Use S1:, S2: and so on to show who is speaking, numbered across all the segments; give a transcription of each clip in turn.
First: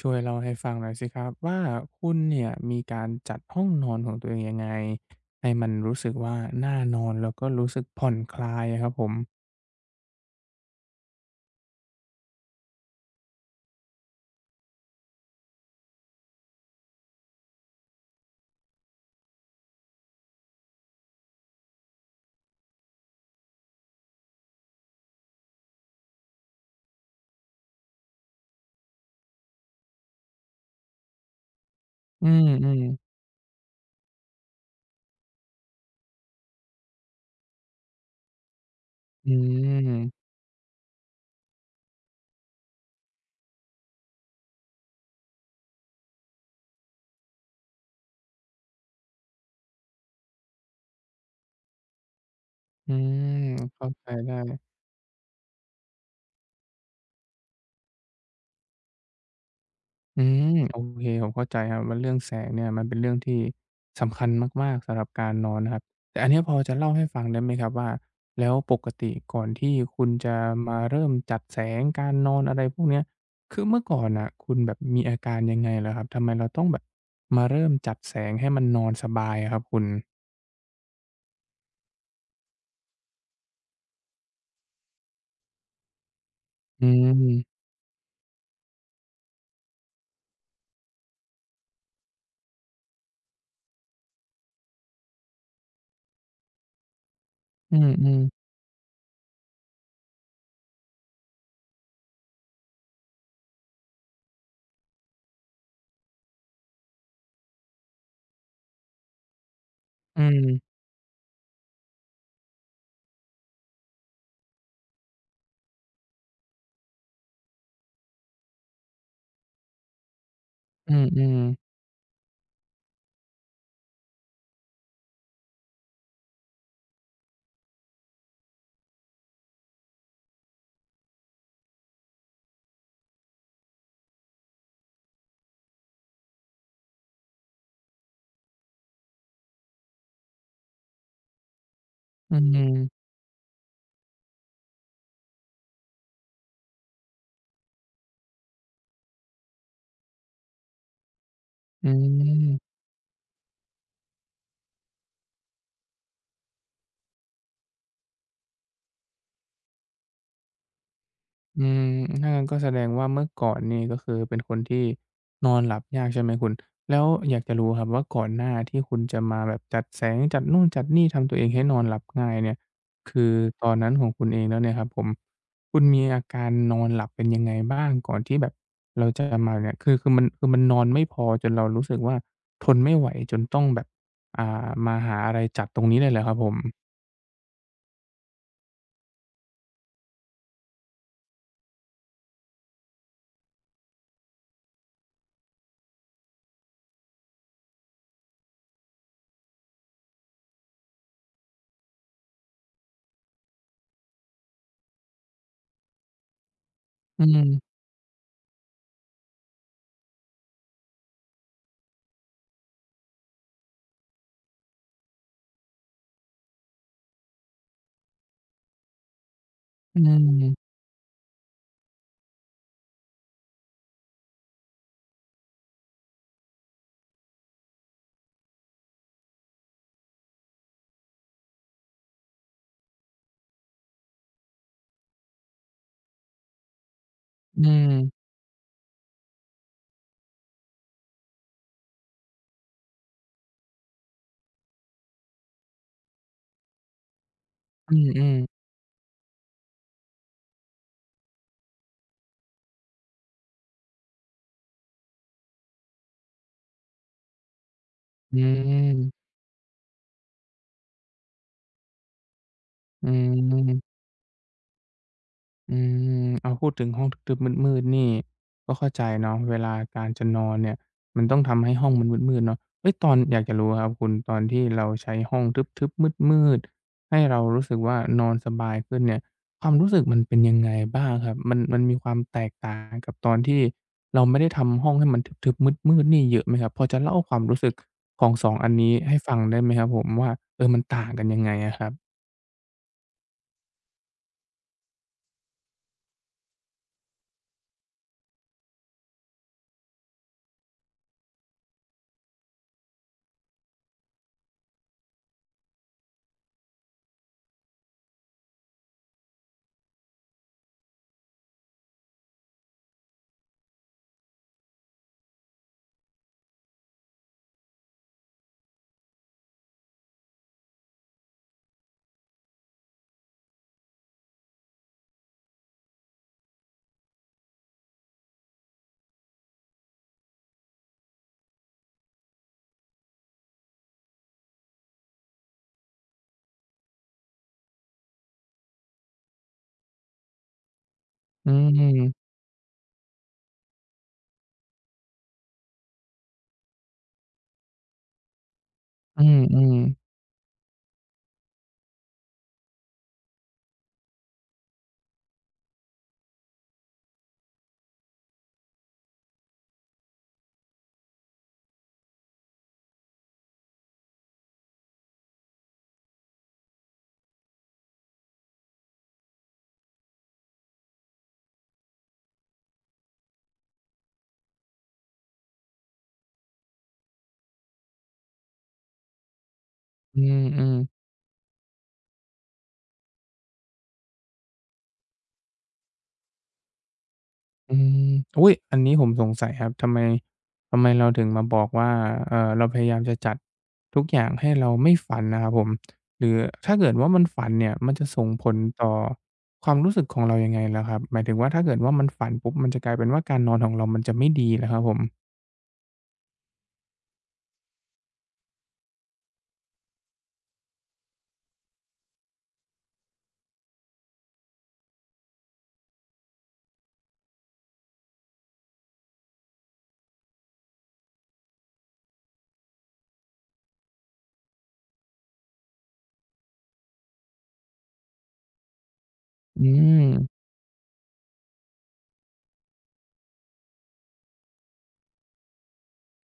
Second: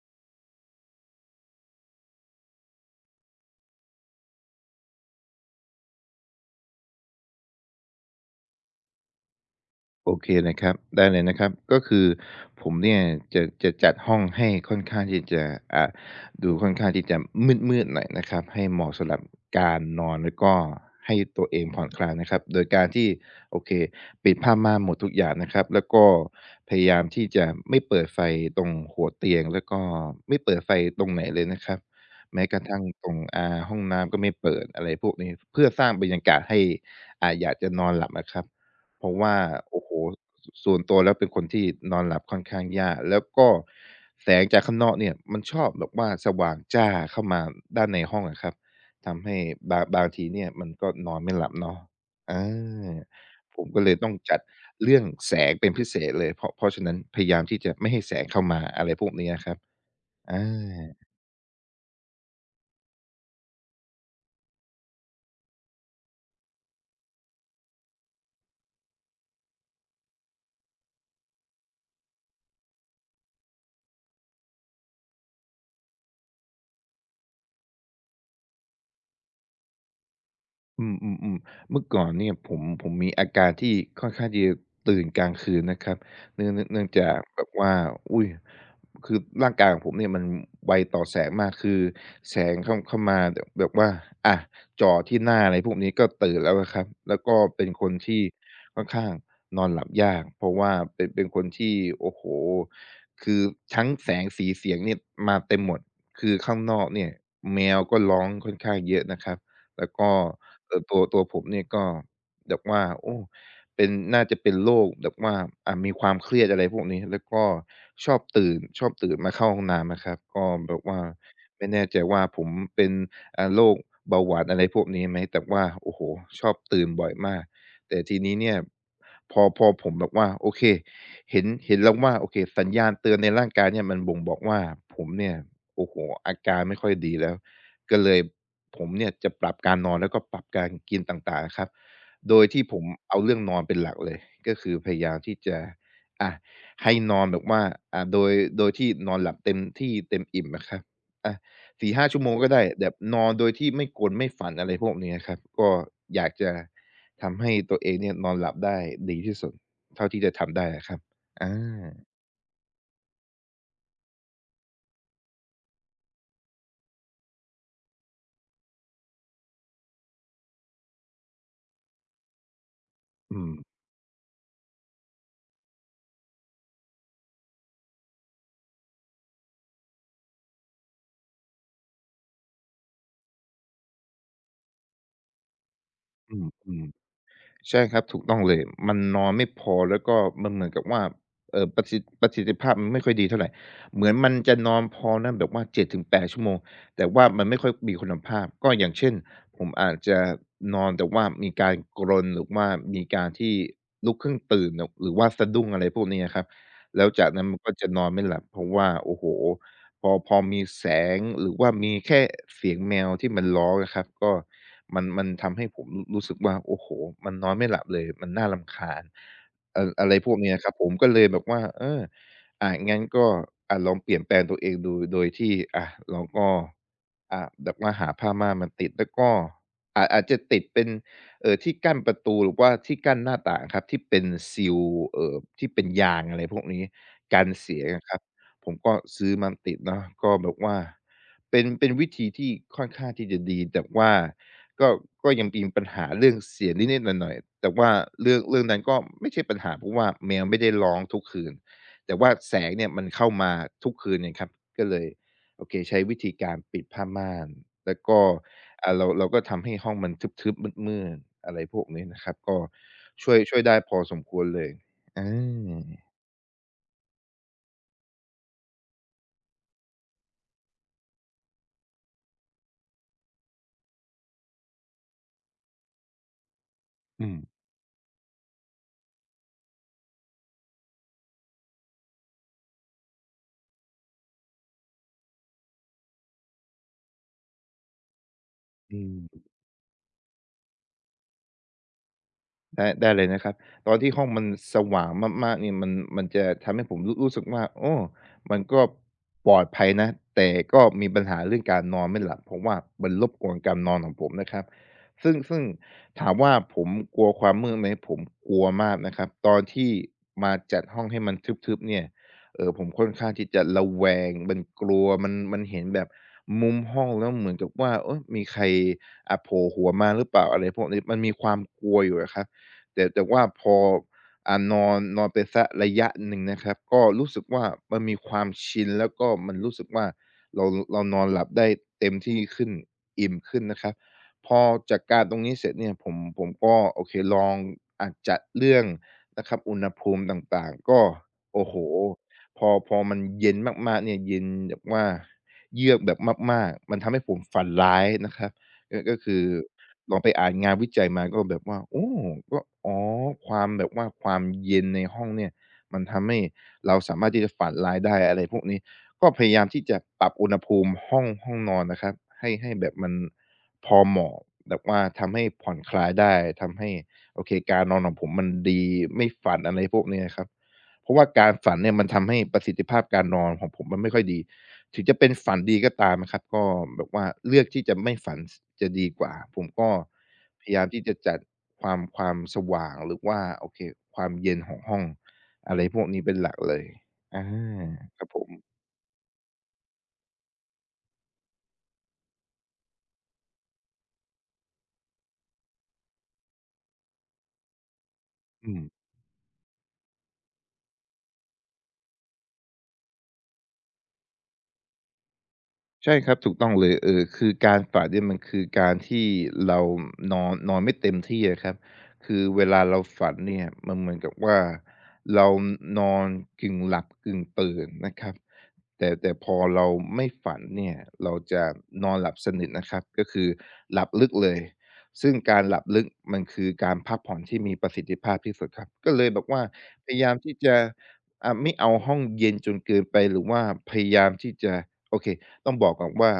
S1: ช่วยเล่าให้ฟังหน่อยสิครับว่าคุณเนี่ยมีการจัดห้องนอนของตัวเองยังไงให้มันรู้สึกว่าน่านอนแล้วก็รู้สึกผ่อนคลายอะครับผม
S2: โอเคนะครับได้เลยนะครับก็คือผมเนี่ยจะจัดห้องให้ค่อนข้างที่จะอ่าดูค่อนข้างที่จะมืดๆหน่อยนะครับให้เหมาะสำหรับการนอนแล้วก็ให้ตัวเองผ่อนคลายนะครับโดยการที่โอเคปิดผ้าม่านหมดทุกอย่างนะครับแล้วก็พยายามที่จะไม่เปิดไฟตรงหัวเตียงแล้วก็ไม่เปิดไฟตรงไหนเลยนะครับ
S1: อื
S2: แม้กระทั่งต
S1: มๆ
S2: รงห้องน้ำก็ไม่เปิดอะไรพวกนี้เพื่อสร้างบรรยากาศให้อยากจะนอนหลับอะครับ เพราะ
S1: อื
S2: ว่าโอ้โฮส
S1: ม
S2: ส่วนตัวแล้วเป็นคนที่นอนหลับค่อนข้างยากแล้วก็แสงจากข้างนอกเนี่ยมันชอบแบบว่าสว่างจ้าเข้ามาด้านในห้องอะครับทำให้บางทีเนี่ยมันก็นอนไม่หลับเนาะอ
S1: อื
S2: า
S1: ม
S2: ผมก็
S1: เข้า
S2: เลย
S1: ใจ
S2: ต้อง
S1: ได้
S2: จัดเรื่องแสงเป็นพิเศษเลยเพราะฉะนั้นพยายามที่จะไม่ให้แสงเข้ามาอะไรพวกเนี้ยครับ
S1: อื
S2: อา
S1: มโอเคผมเข้าใจครับว่าเรื่องแสงเนี่ยมันเป็นเรื่องที่สำคัญมากๆสำหรับการนอนนะครับแต่อันเนี้ยพอจะเล่าให้ฟังได้ไหมครับว่าแล้วปกติก่อนที่คุณจะมาเริ่มจัดแสงการนอนอะไรพวกเนี้ยคือเมื่อก่อนน่ะคุณแบบมีอาการยังไงเหรอครับทำไมเราต้องแบบมาเริ่มจัดแสงให้มันนอนสบายอะครับคุณ
S2: อืมๆๆเมื่อก่อนเนี่ยผมมีอาการที่ค่อนข้างที่จะตื่นกลางคืนนะครับเนื่องเนื่องเนื่
S1: อื
S2: องจากแบบ
S1: ม
S2: ว่าอุ๊ยคือร่างกายของผมเนี่ยมันไวต่อแสงมากคือแสงเข้ามาแบบว่าอ่ะจ่อที่หน้าอะไรพวกนี้ก็ตื่นแล้วครับแล้วก็เป็น
S1: อื
S2: คน
S1: อ
S2: ที่
S1: ๆ
S2: ค่อนข้างนอนหลับยากเพราะว่าเป็นคนที่โอ้โหคือทั้งแสงสีเสียงเนี่ยมาเต็มหมดคือข้างนอกเนี่ยแมวก็ร้องค่อนข้างเยอะนะครับแล้วก็
S1: อืม
S2: ตัวผมเนี่ยก็แบบว่าโอ้เป็นน่าจะเป็นโรคแบบว่ามีความเครียดอะไรพวกนี้แล้วก็ชอบตื่นมาเข้าห้องน้ำอะครับก็แบบ
S1: อื
S2: ว่า
S1: ม
S2: ไม่
S1: ๆ
S2: แน่ใจว่าผมเป็นโรคเบาหวานอะไรพวกนี้ไหมแต่ว่าโอ้โฮชอบตื่นบ่อยมากแต่ทีนี้เนี่ยพอผมแบบว่าโอเคเห็นแล้วว่าโอเคสัญญาณเตือนในร่างกายเนี่ยมันบ่งบอกว่าผมเนี่ยโอ้โฮอาการไม่ค่อยดีแล้ว ก็เลยผมเนี่ยจะปรับการนอนแล้วก็ปรับการกินต่างๆครับ
S1: อื
S2: โดยที่ผม
S1: ม
S2: เอาเรื่องนอนเป็นหลักเลยก็คือพยายามที่จะอะให้นอนแบบว่าอ่าโดยโดยที่นอนหลับเต็มที่เต็มอิ่มอะครับอะ
S1: อื
S2: ้าชั่วโมงก็ได้
S1: ม
S2: แบบนอนโดยที่ไม่กรนไม่ฝันอะไรพวกนี้อะครับก็อยากจะทำให้ตัวเองเนี่ยนอนหลับได้ดีที่สุดเท่าที่จะทำได้อะครับอา
S1: อืมถ้างั้นก็แสดงว่าเมื่อก่อนนี่ก็คือเป็นคนที่นอนหลับยากใช่ไหมคุณ แล้วอยากจะรู้ครับว่าก่อนหน้าที่คุณจะมาแบบจัดแสงจัดนู่นจัดนี่ทำตัวเองให้นอนหลับง่ายเนี่ย คือ
S2: อื
S1: ตอนนั้นของคุณเองแล้วเนี่ยครับผมคุณมีอาการนอนหลับเป็นยังไงบ้างก่อนที่แบบเราจะมาเนี่ยคือมันนอนไม่พอจนเรารู้สึกว่าทนไม่ไหวจนต้องแบบอ่ามาหาอะไรจัดตรงนี้เลยเหรอครับผม
S2: มๆๆ ใช่ครับถูกต้องเลยมันนอนไม่พอแล้วก็มันเหมือนกับว่าประสิทธิภาพมันไม่ค่อยดีเท่าไรเหมือนมันจะนอนพอนะแบบว่า7-8ชั่วโมงแต่ว่ามันไม่ค่อยมีคุณภาพก็อย่างเช่นผมอาจจะนอนแต่ว่ามีการกรนหรือว่ามีการที่ลุกขึ้นตื่นหหรือว่าสะดุ้งอะไรพวกนี้อะครับแล้ว
S1: อื
S2: จากนั้น
S1: ม
S2: มันก็จะนอนไม่หลับเพราะว่าโอ้โฮพอมีแสงหรือว่ามีแค่เสียงแมวที่มันร้องอะครับก็ มันทำให้ผมรู้สึกว่าโอ้โฮมันนอนไม่หลับเลยมันน่ารำคาญอะ
S1: อื
S2: อะไรพวกเนี้ยค
S1: ม
S2: รับผมก็เลยแบบว่าเอองั้นก็ลองเปลี่ยนแปลงตัวเองดูโดยที่เราก็แบบว่าหาผ้าม่านมาติดแล้วก็อาจจะติดเป็นที่กั้นประตูหรือว่าที่กั้นหน้าต่างครับที่เป็นซีลที่เป็นยางอะไรพวกนี้กัน
S1: อื
S2: เสียงอะครับ
S1: ม
S2: ผมก็ซื้อมาติดเนาะก็แบบว่า เป็นวิธีที่ค่อนข้างที่จะดีแต่ว่าก็ยังมีปัญหาเรื่องเสียงนิดๆหน่อยๆแต่ว่า
S1: อืมอืม
S2: เรื่องนั้นก็ไม่ใช่ปัญหาเพราะว่าแมวไม่ได้ร้องทุกคืนแต่ว่าแสงเนี่ยมันเข้ามาทุกคืนไงครับก็เลยโอเคใช้วิธีการปิดผ้าม่านแล้วก็
S1: อื
S2: เรา
S1: ม
S2: ก็ทำให้ห้องมันทึบๆมืดๆอะไรพวกนี้นะครับก็
S1: อื
S2: ช่วยได้พอ
S1: ม
S2: สมควรเลยอ
S1: อื
S2: า
S1: มเอาพูดถึงห้องทึบๆมืดๆนี่ก็เข้าใจเนาะเวลาการจะนอนเนี่ยมันต้องทำให้ห้องมันมืดๆเนาะเฮ้ยตอนอยากจะรู้อะครับคุณตอนที่เราใช้ห้องทึบๆมืดๆให้
S2: อืม
S1: เรารู้สึกว่านอนสบายขึ้นเนี่ยความรู้สึกมันเป็นยังไงบ้างครับมันมีความแตกต่างกับตอนที่เราไม่ได้ทำห้องให้มันทึบๆมืดๆนี่เยอะไหมครับพอจะเล่าความรู้สึกของ2องอันนี้
S2: อื
S1: ให้ฟัง
S2: ม
S1: ได้ไหมครับผมว่าเออมันต่างกันยังไงอะครับ
S2: ได้ได้เลยนะครับตอนที่ห้องมันสว่างมากๆเนี่ยมันมันจะทำให้ผมรู้รู้สึกว่าโอ้มันก็ปลอดภัยนะแต่ก็มีปัญหาเรื่องการนอนไม่หลับเพราะว่ามันรบกวนการนอนของผมนะครับซึ่งถามว่าผมกลัวความมืดไหมผมกลัวมากนะครับตอนที่มาจัดห้องให้มันทึบๆเนี่ยผมค่อนข้างที่จะระแวงมันกลัวมันมันเห็นแบบมุมห้องแล้วเหมือนกับว่าเฮ้ยมีใครโผล่หัวมาหรือเปล่าอะไรพวกนี้มันมีความกลัวอยู่อะครับ แต่ว่าพอนอนนอนไปสักระยะหนึ่งนะครับก็รู้สึกว่ามันมีความชินแล้วก็มันรู้สึกว่าเราเรานอนหลับได้เต็มที่ขึ้นอิ่มขึ้นนะครับพอจัดการตรงนี้เสร็จเนี่ยผมก็โอเคลองจัดเรื่องนะครับอุณหภูมิต่างๆก็
S1: อื
S2: โอ้โฮ
S1: ม
S2: พอมันเย็นมากๆเนี่ยเย็นแบบว่าเยือกแบบมากๆมันทำให้ผมฝันร้ายนะครับก็
S1: อื
S2: คือ
S1: มๆ
S2: ลองไปอ่านงานวิจัยมาก็แบบว่าโอ้ก็อ๋อความแบบว่าความเย็นในห้องเนี่ยมันทำให้เราสามารถที่จะฝันร้ายได้อะไรพวกนี้ก็พยายามที่จะปรับอุณหภูมิห้องนอนนะครับให้แบบมันพอเหมาะแบบว่าทำให้ผ่อนคลายได้ทำให้โอเคการนอนของผมมันดีไม่ฝันอะไรพวกนี้อะครับเพราะว่าการฝันเนี่ยมันทำให้ประสิทธิภาพการนอนของผมมันไม่ค่อยดี ถึงจะเป็นฝันดีก็ตามนะครับก็แบบว่าเลือกที่จะไม่ฝันจะดีกว่าผมก็
S1: อืมอื
S2: พ
S1: ม
S2: ยายามที่จะจัดความสว่างหรือว่าโอเคความเย็นของห้องอะไรพวกนี้เป็นหลักเลยอา
S1: อืม
S2: ครับผ
S1: อุ๊
S2: ม
S1: ยอันนี้ผมสงสัยครับทำไมเราถึงมาบอกว่าเราพยายามจะจัดทุกอย่างให้เราไม่ฝันนะครับผมหรือถ้าเกิดว่ามันฝันเนี่ยมันจะส่งผล
S2: อื
S1: ต่อ
S2: ม
S1: ความรู้สึกของเรายังไงเหรอครับหมายถึงว่าถ้าเกิดว่ามันฝันปุ๊บมันจะกลายเป็นว่าการนอนของเรามันจะไม่ดีเหรอครับผม
S2: ใช่ครับถูกต้องเลยเออคือการฝันเนี่ยมันคือการที่เรานอนนอนไม่เต็มที่อะครับคือเวลาเราฝันเนี่ยมันเหมือนกับว่าเรานอนกึ่งหลับกึ่งตื่นนะครับแต่พอเราไม่ฝันเนี่ยเราจะนอนหลับสนิทนะครับก็คือหลับลึกเลยซึ่งการหลับลึกมันคือการพักผ่อนที่มีประสิทธิภาพที่สุดครับก็เลยแบบว่า
S1: อืม
S2: พยายามที่จะไม่เอาห้องเย็นจนเกินไปหรือว่าพยายามที่จะโอเค ต้องบอกก่อนว่า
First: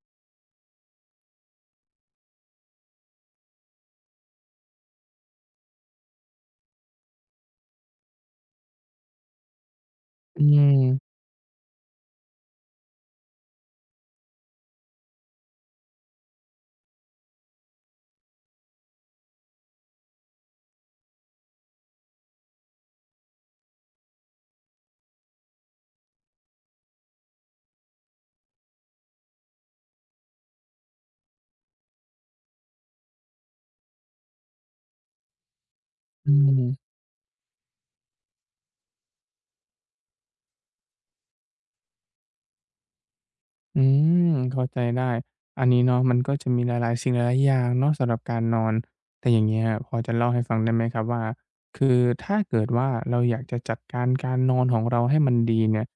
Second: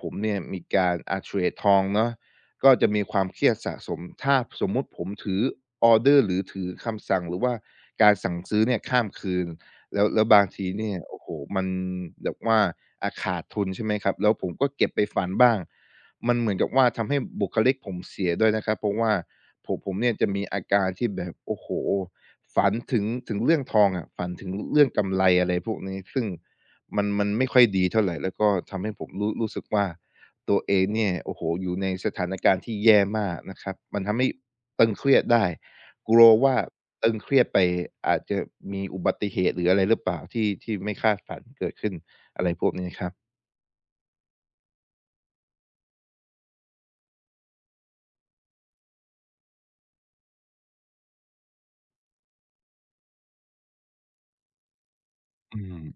S2: ผมเนี่ยมีการเทรดทองเนาะก็จะมีความเครียดสะสมถ้าสมมุติผมถือออร์เดอร์หรือถือคำสั่งหรือว่าการสั่งซื้อเนี่ยข้ามคืนแล้ว
S1: อื
S2: บางที
S1: ม
S2: เนี่ยโอ้โฮมันแบบว่าขาดทุนใช่ไหมครับแล้วผมก็เก็บไปฝันบ้างมันเหมือนกับว่าทำให้บุคลิกผมเสียด้วยนะครับเพราะว่าผมเนี่ยจะมีอาการที่แบบโอ้โฮฝันถึงเรื่องทองอะฝันถึงเรื่องกำไรอะไรพวกนี้ซึ่ง มันไม่ค่อยดีเท่าไหร่แล้วก็ทำให้ผมรู้สึกว่าตัวเองเนี่ยโอ้โฮอยู่ในสถานการณ์ที่แย่มากนะครับมันทำให้ตึงเครียดได้กลัว
S1: อื
S2: ว่า
S1: ม
S2: ตึงเครียดไปอาจจะมีอุบัติเหตุหรืออะไรหรือเปล่าที่ไม่คาดฝันเกิดขึ้นอะไรพวกนี้ครับ
S1: อืมเข้าใจได้อันนี้เนาะมันก็จะมีหลายๆสิ่งหลายๆอย่างเนาะสำหรับการนอนแต่อย่างเงี้ยพอจะเล่าให้ฟังได้ไหมครับว่าคือถ้าเกิดว่าเราอยากจะจัดการการนอนของเราให้มัน
S2: อื
S1: ดีเนี่
S2: ม
S1: ย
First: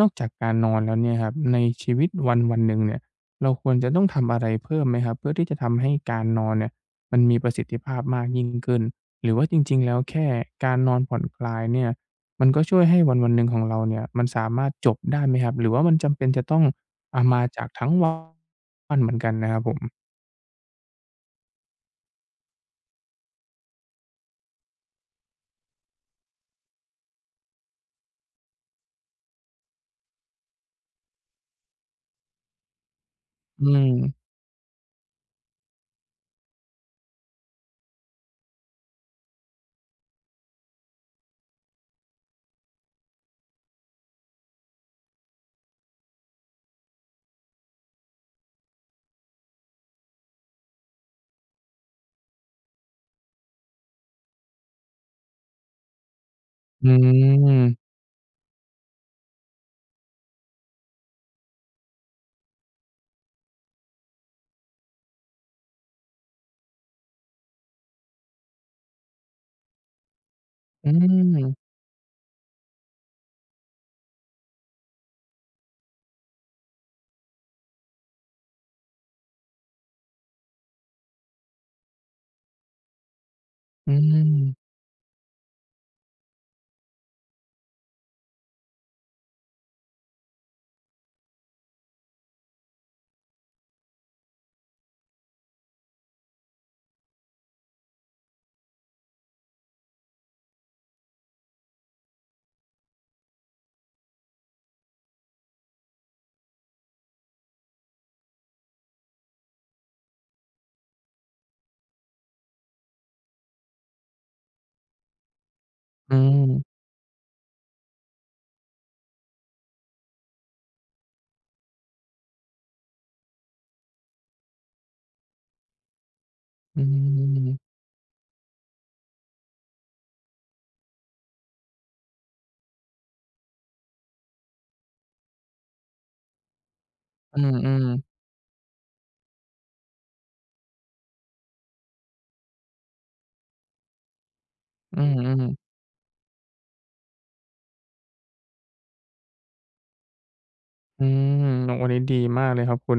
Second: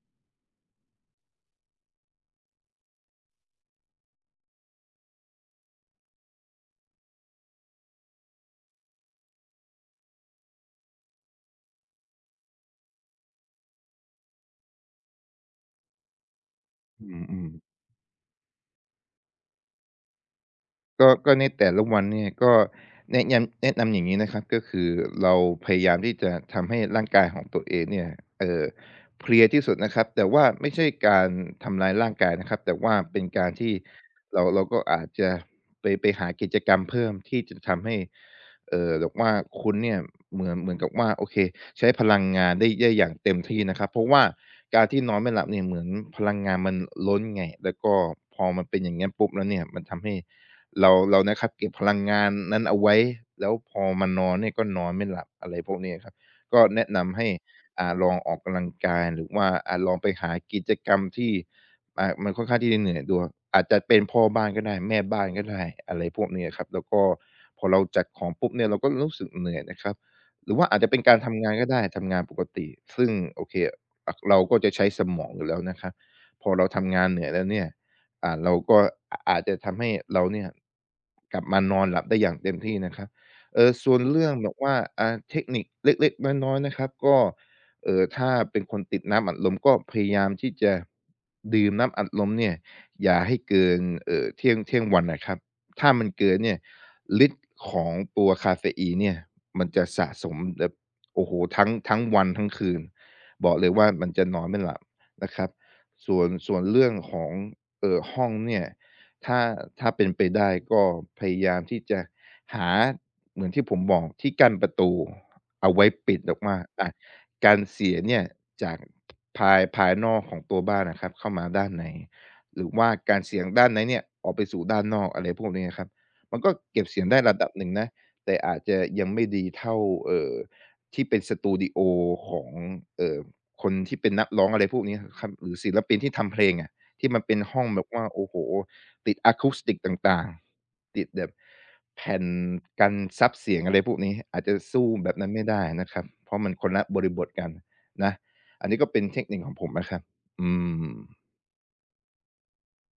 S1: นอกจากการนอนแล้วเนี่ยครับในชีวิตวันวันหนึ่งเนี่ยเราควรจะต้องทำอะไรเพิ่มไหมครับเพื่อที่จะทำให้การนอนเนี่ยมันมีประสิทธิภาพมากยิ่งขึ้นหรือว่าจริง ๆแล้วแค่การนอนผ่อนคลายเนี่ยมันก็ช่วยให้วันวันหนึ่งของเราเนี่ยมันสามารถจบได้ไหมครับหรือว่ามันจำเป็นจะต้อง
S2: อื
S1: อามา
S2: ม
S1: จาก
S2: ๆ
S1: ทั้งวันเหมือนกันนะครับผม
S2: ก็ในแต่ละวันเนี่ยก็แนะยำแนะนำอย่างงี้นะครับก็คือเราพยายามที่จะทำให้ร่างกายของตัวเองเนี่ยเอ่อเพลียที่สุดนะครับแต่ว่าไม่ใช่การทำร้ายร่างกายนะครับแต่ว่าเป็นการ
S1: อื
S2: ที่
S1: ม
S2: เราก็อาจจะไปหากิจกรรมเพิ่มที่จะทำให้แบบว่าคุณเนี่ยเหมือนกับว่าโอเคใช้พลังงานได้อย่างเต็มที่นะครับเพราะว่าการที่นอนไม่หลับเนี่ยเหมือนพลังงานมันล้นไงแล้วก็พอมันเป็นอย่างงั้นปุ๊บแล้วเนี่ยมันทำให้ เรานะครับเก็บพลังงานนั้นเอาไว้แล้วพอมานอนเนี่ยก็นอนไม่หลับอะไรพวกนี้อะครับก็
S1: อื
S2: แนะนำให้
S1: ม
S2: ลองออกกำลังกายหรือว่าลองไปหากิจกรรมที่มันค่อนข้างที่จะเหนื่อยตัวอาจจะเป็นพ่อบ้านก็ได้แม่บ้านก็ได้อะไรพวกนี้อะครับแล้วก็พอเราจัดของปุ๊บเนี่ยเราก็รู้สึกเหนื่อยนะครับหรือว่าอาจจะ
S1: อื
S2: เป็นการ
S1: ม
S2: ทำงานก็ได้ทำงานปกติซึ่งโอเคเราก็จะใช้สมองอยู่แล้วนะครับพอเราทำงานเหนื่อยแล้วเนี่ย เราก็อาจจะทำให้เราเนี่ยกลับมานอนหลับได้อย่างเต็มที่นะครับเออ
S1: อื
S2: ส่วนเรื่องแบบ
S1: ม
S2: ว่าเทคนิคเล็กๆน้อยๆนะครับก็ถ้าเป็นคนติดน้ำอัดลมก็พยายามที่จะดื่มน้ำอัดลมเนี่ยอย่าให้เกินเที่ยงวันน่ะครับถ้ามันเกินเนี่ยฤทธิ์ของตัวกาเฟอีนเนี่ยมันจะสะสมแบบโอ้โฮทั้งวันทั้งคืนบอกเลยว่ามันจะนอนไม่หลับนะครับส่วนเรื่องของ ห้องเนี่ยถ้าถ้าเป็นไปได้ก็พยายามที่จะหาเหมือนที่ผมบอกที่กั้นประตูเอาไว้
S1: อื
S2: ปิดออก
S1: ม
S2: มาการเสียงเนี่ยจากภายนอกของตัวบ้านอะครับเข้ามาด้านในหรือว่าการเสียงด้านในเนี่ยออกไปสู่ด้านนอกอะไรพวกนี้อะครับมันก็
S1: อื
S2: เก็บเสียงได้ระดับ
S1: ม
S2: หนึ่งนะแต่อาจจะยังไม่ดีเท่าเอ่อที่เป็นสตูดิโอของเอ่อคนที่เป็นนักร้องอะไรพวกนี้อะครับหรือศิลปินที่ทำเพลงอะ ที่มันเป็
S1: อื
S2: นห้องแบบว่า
S1: ม
S2: โอ้โฮติดอะคูสติกต่างๆติดแบบแผ่นกันซับเสียงอะไรพวกนี้อาจจะสู้
S1: อื
S2: แบ
S1: ม
S2: บ
S1: อื
S2: นั้น
S1: มอื
S2: ไม่
S1: ม
S2: ได้นะครับเพราะมันคนละบริบทกันนะอันนี้ก็เป็นเทคนิคของผมนะครับอืม
S1: อืมอันนี้ดีมากเลยครับคุณ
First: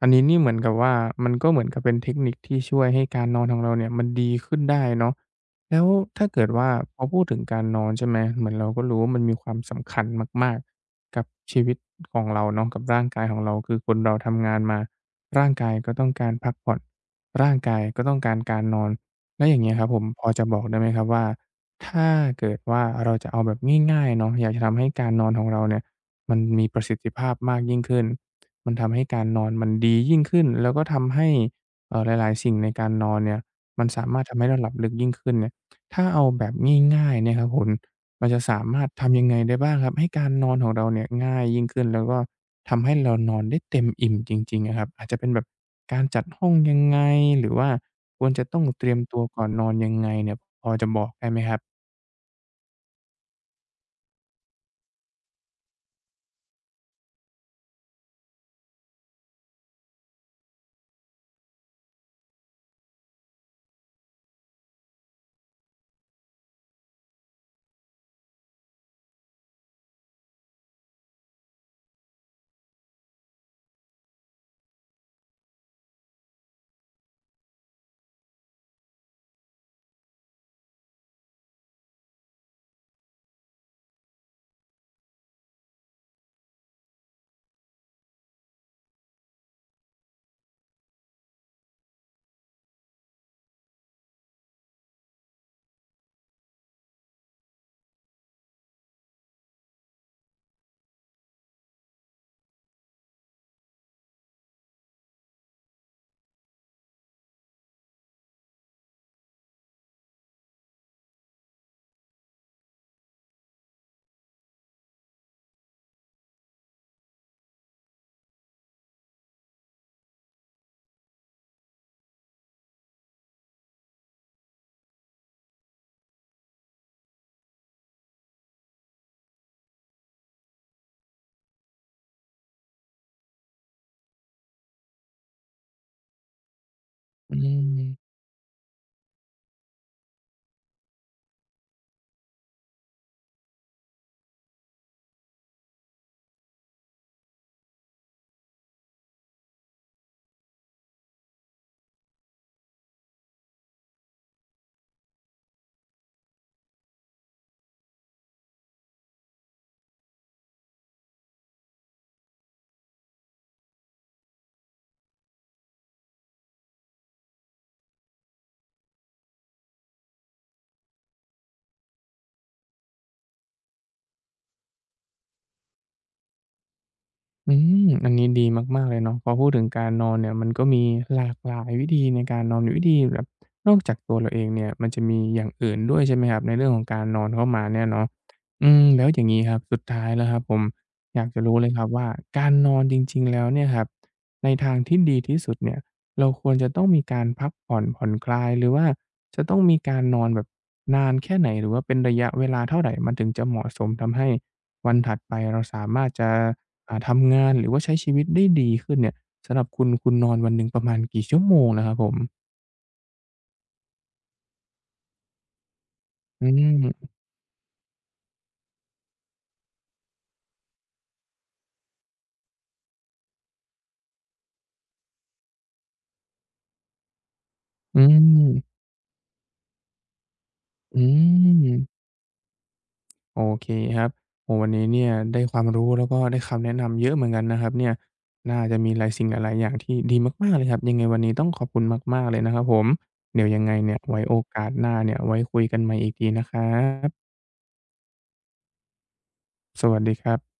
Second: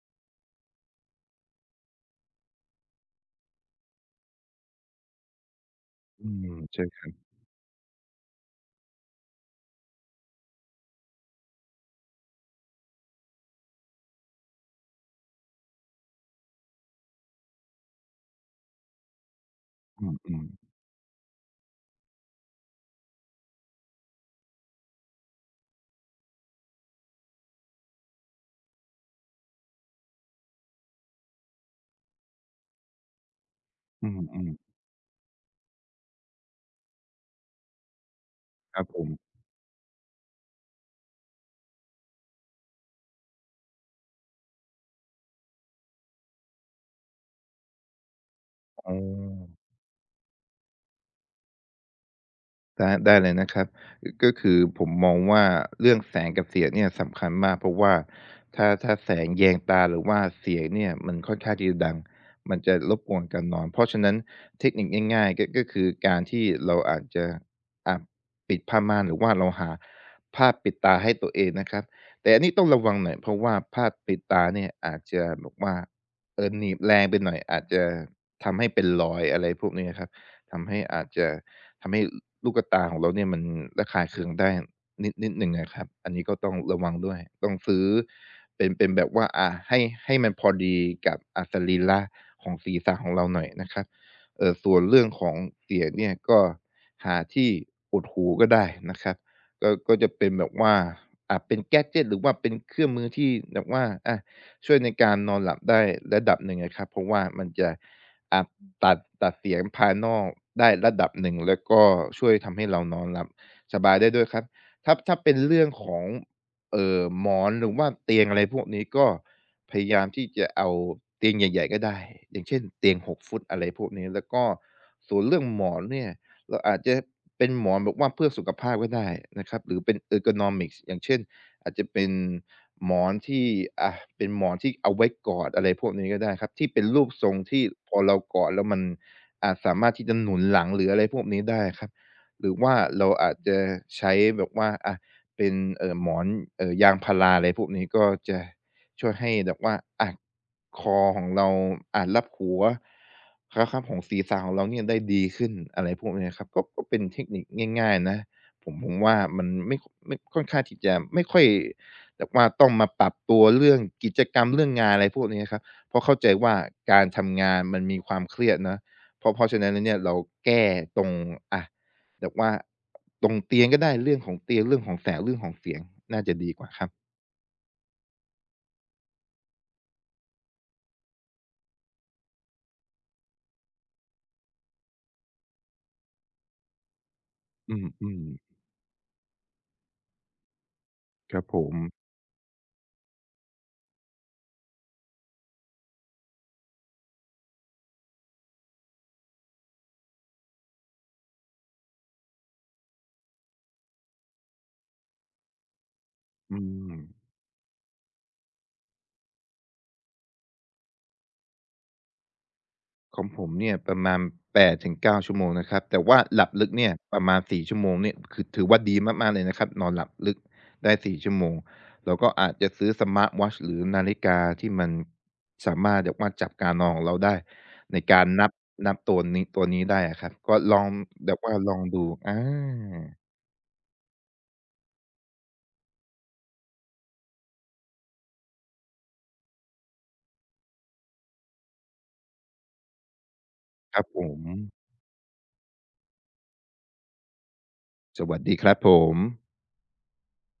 S1: อันนี้นี่เหมือนกับว่ามันก็เหมือนกับเป็นเทคนิคที่ช่วยให้การนอนของเราเนี่ยมันดีขึ้นได้เนาะแล้วถ้า
S2: อื
S1: เกิ
S2: ม
S1: ดว่า
S2: ใช่
S1: พ
S2: ค
S1: อ
S2: รั
S1: พูด
S2: บ
S1: ถึงการนอนใช่ไหมเหมือนเราก็รู้ว่ามันมีความสำคัญมากๆกับชีวิตของเราเนาะกับร่างกายของเราคือคนเราทำงานมาร่างกายก็ต้องการพักผ่อนร่างกายก็ต้องการการนอนแล้วอย่างเงี้ยครับผ
S2: อ
S1: มพอ
S2: ื
S1: จะ
S2: ม
S1: บอกได้ไหมครับว่าถ้าเกิดว่าเราจะเอาแบบง่ายๆเนาะอยากจะทำให้การนอนของเราเนี่ย มันมีประสิทธิภาพมากยิ่งขึ้น มันทำให้การนอนมันดียิ่งขึ้นแล้วก็ทำให้หลายๆสิ่งในการนอนเนี่ยมัน
S2: ๆ
S1: สา
S2: อื
S1: มารถทำให้
S2: ม
S1: เรา
S2: ๆ
S1: หลับลึกยิ่งขึ้นเนี่ยถ้าเอาแบบง่ายๆเนี่ยครับคุณเราจะสา
S2: ค
S1: มา
S2: รับ
S1: รถ
S2: ผม
S1: ทำยังไงได้บ้างครับให้การนอนของเราเนี่ยง่ายยิ่งขึ้นแล้วก็ทำให้เรานอนได้เต็มอิ่มจริงๆอะครับอาจจะเป็นแบบการจัดห้องยังไงหรือว่าควรจะต้องเตรี
S2: อ๋อ
S1: ยมตัวก่อนนอนยังไงเนี่ยพอจะบอกได้ไหมครับ
S2: ได้ได้เลยนะครับก็คือผมมองว่าเรื่องแสงกับเสียงเนี่ยสำคัญมากเพราะว่าถ้าแสงแยงตาหรือว่าเสียงเนี่ยมันค่อนข้างที่จะดังมันจะรบกวนการนอนเพราะฉะนั้นเทคนิคง่ายๆก็คือการที่เราอาจจะอ่ะปิดผ้าม่านหรือว่าเราหาผ้าปิดตาให้ตัวเองนะครับแต่อันนี้ต้องระวังหน่อยเพราะว่าผ้าปิดตาเนี่ยอาจจะแอกว่าเออหนีบแรงไปหน่อยอาจจะทำให้เป็นรอยอะไรพวกนี้ครับทำให้อาจจะ ทำให้ลูกตาของเราเนี่ยมันระคายเคืองได้นิดหนึ่งอะครับอันนี้ก็ต้องระวังด้วยต้องซื้อเป็นแบบว่าให้ให้มันพอดีกับสรีระของศีรษะของเราหน่อยนะครับส่วนเรื่องของเสียงเนี่ยก็หาที่อุดหูก็ได้นะครับก็จะเป็นแบบว่าเป็นแกดเจตหรือว่าเป็นเครื่องมือที่แบบว่าช่วยในการนอนหลับได้ระดับหนึ่งอะครับเพราะว่ามันจะ อ่ะตัดเสียงภายนอกได้ระดับหนึ่งแล้วก็ช่วยทำให้เรานอนหลับสบายได้ด้วยครับถ้าเป็นเรื่องของหมอนหรือว่าเตียงอะไรพวกนี้ก็พยายามที่จะเอาเตียงใหญ่ๆก็ได้อย่างเช่นเตียง6ฟุตอะไรพวกนี้แล้วก็ส่วนเรื่องหมอนเนี่ยเราอาจจะเป็นหมอนแบบว่าเพื่อสุขภาพก็ได้นะครับหรือเป็น ergonomics อย่างเช่นอาจจะเป็น หมอนที่อ่าเป็นหมอนที่เอาไว้กอดอะไรพวกนี้ก็ได้ครับที่เป็นรูปทร
S1: อื
S2: งที่พอ
S1: ม
S2: เรากอดแล้วมันสามารถที่จะหนุนหลังหรืออะไรพวกนี้ได้ครับหรือว่าเราอาจจะใช้แบบว่าเป็นหมอนยางพาราอะไรพวกนี้ก็จะช่วยให้แบบว่าอ่าคอของเรารับหัวครับครับของศีรษะของเราเนี่ยได้ดีขึ้นอะไรพวกนี้ครับก็เป็นเทคนิคง่ายๆนะผมว่ามันไม่ไม่ค่อนข้างที่จะไม่ค่อย แต่ว่าต้องมาปรับตัวเรื่องกิจกรรมเรื่องงานอะไรพวกนี้ครับเพราะเข้าใจว่าการทำงานมันมีความเครียดเนาะเพราะฉะนั้นแล้วเนี่ยเราแก้ตรงอะแบบว่าตรงเตียงก็ได้เรื่องของเตียงเรื่องของแสงเรื่องของเสียงน่าจะดีกว่าครับ
S1: อืมอันนี้ดีมากๆเลยเนาะพอพูดถึงการนอนเนี่ยมันก็มีหลากหลายวิธีในการนอนมีวิธีแบบนอกจากตัวเราเองเนี่ยมันจะมีอย่างอื่นด้วยใช่ไหมครับในเรื่องของการนอนเข้ามา
S2: อื
S1: เนี่ยเนาะ
S2: มๆ
S1: อืมแล้วอย่างงี้ครับสุดท้ายแล้วครับผมอยาก
S2: ค
S1: จะ
S2: รับ
S1: รู้
S2: ผ
S1: เลย
S2: ม
S1: ครับว่าการนอนจริงๆแล้วเนี่ยครับในทางที่ดีที่สุดเนี่ยเราควรจะต้องมีการพักผ่อนผ่อนคลายหรือว่าจะต้องมีการนอนแบบนานแค่ไหนหรือว่าเป็นระยะเวลาเท่าไรมันถึงจะเหมาะสมทำให้วันถัดไปเราสามารถจะ
S2: อืม
S1: ทำงานหรือว่าใช้ชีวิตได้ดีขึ้นเนี่ยสำหรับคุณคุณนอนวันหนึ่งประมาณกี่ชั่วโมงและครับผม
S2: ของผมเนี่ยประมาณ8-9ชั่วโมงนะครับแต่ว่าห
S1: อื
S2: ลับลึกเนี่ย
S1: ม
S2: ประมาณ4ชั่วโมงเนี่ยคือถือว่าดีมากๆเลยนะครับนอนหลับลึกได้4ชั่วโมงเราก็อาจจะซื้อสมาร์ตวอตช์หรือนาฬิกาที่มันสามารถแบบว่าจับการนอนของเราได้ใน
S1: อืม
S2: การนับนับตัวนี้ได้อะครับก็ลอง
S1: อื
S2: แบบว่าลองดู
S1: ม
S2: อา
S1: โอเคครับโอ้วันนี้เนี่ยได้ความรู้แล้วก็ได้คำแนะนำเยอะเหมือนกันนะครับเนี่ยน่าจะมีหลายสิ่งหลายๆอย่างที่ดีมากๆเลยครับยังไงวันนี้ต้องขอบคุณมากๆเลยนะครับผมเดี๋ยวยังไงเนี่
S2: ค
S1: ย
S2: รับผ
S1: ไว้โอ
S2: ม
S1: กาสหน้าเนี่ยไว้คุยกันใหม่อีกทีนะครับ
S2: สวัสดีครับผม
S1: สวัสดีครับ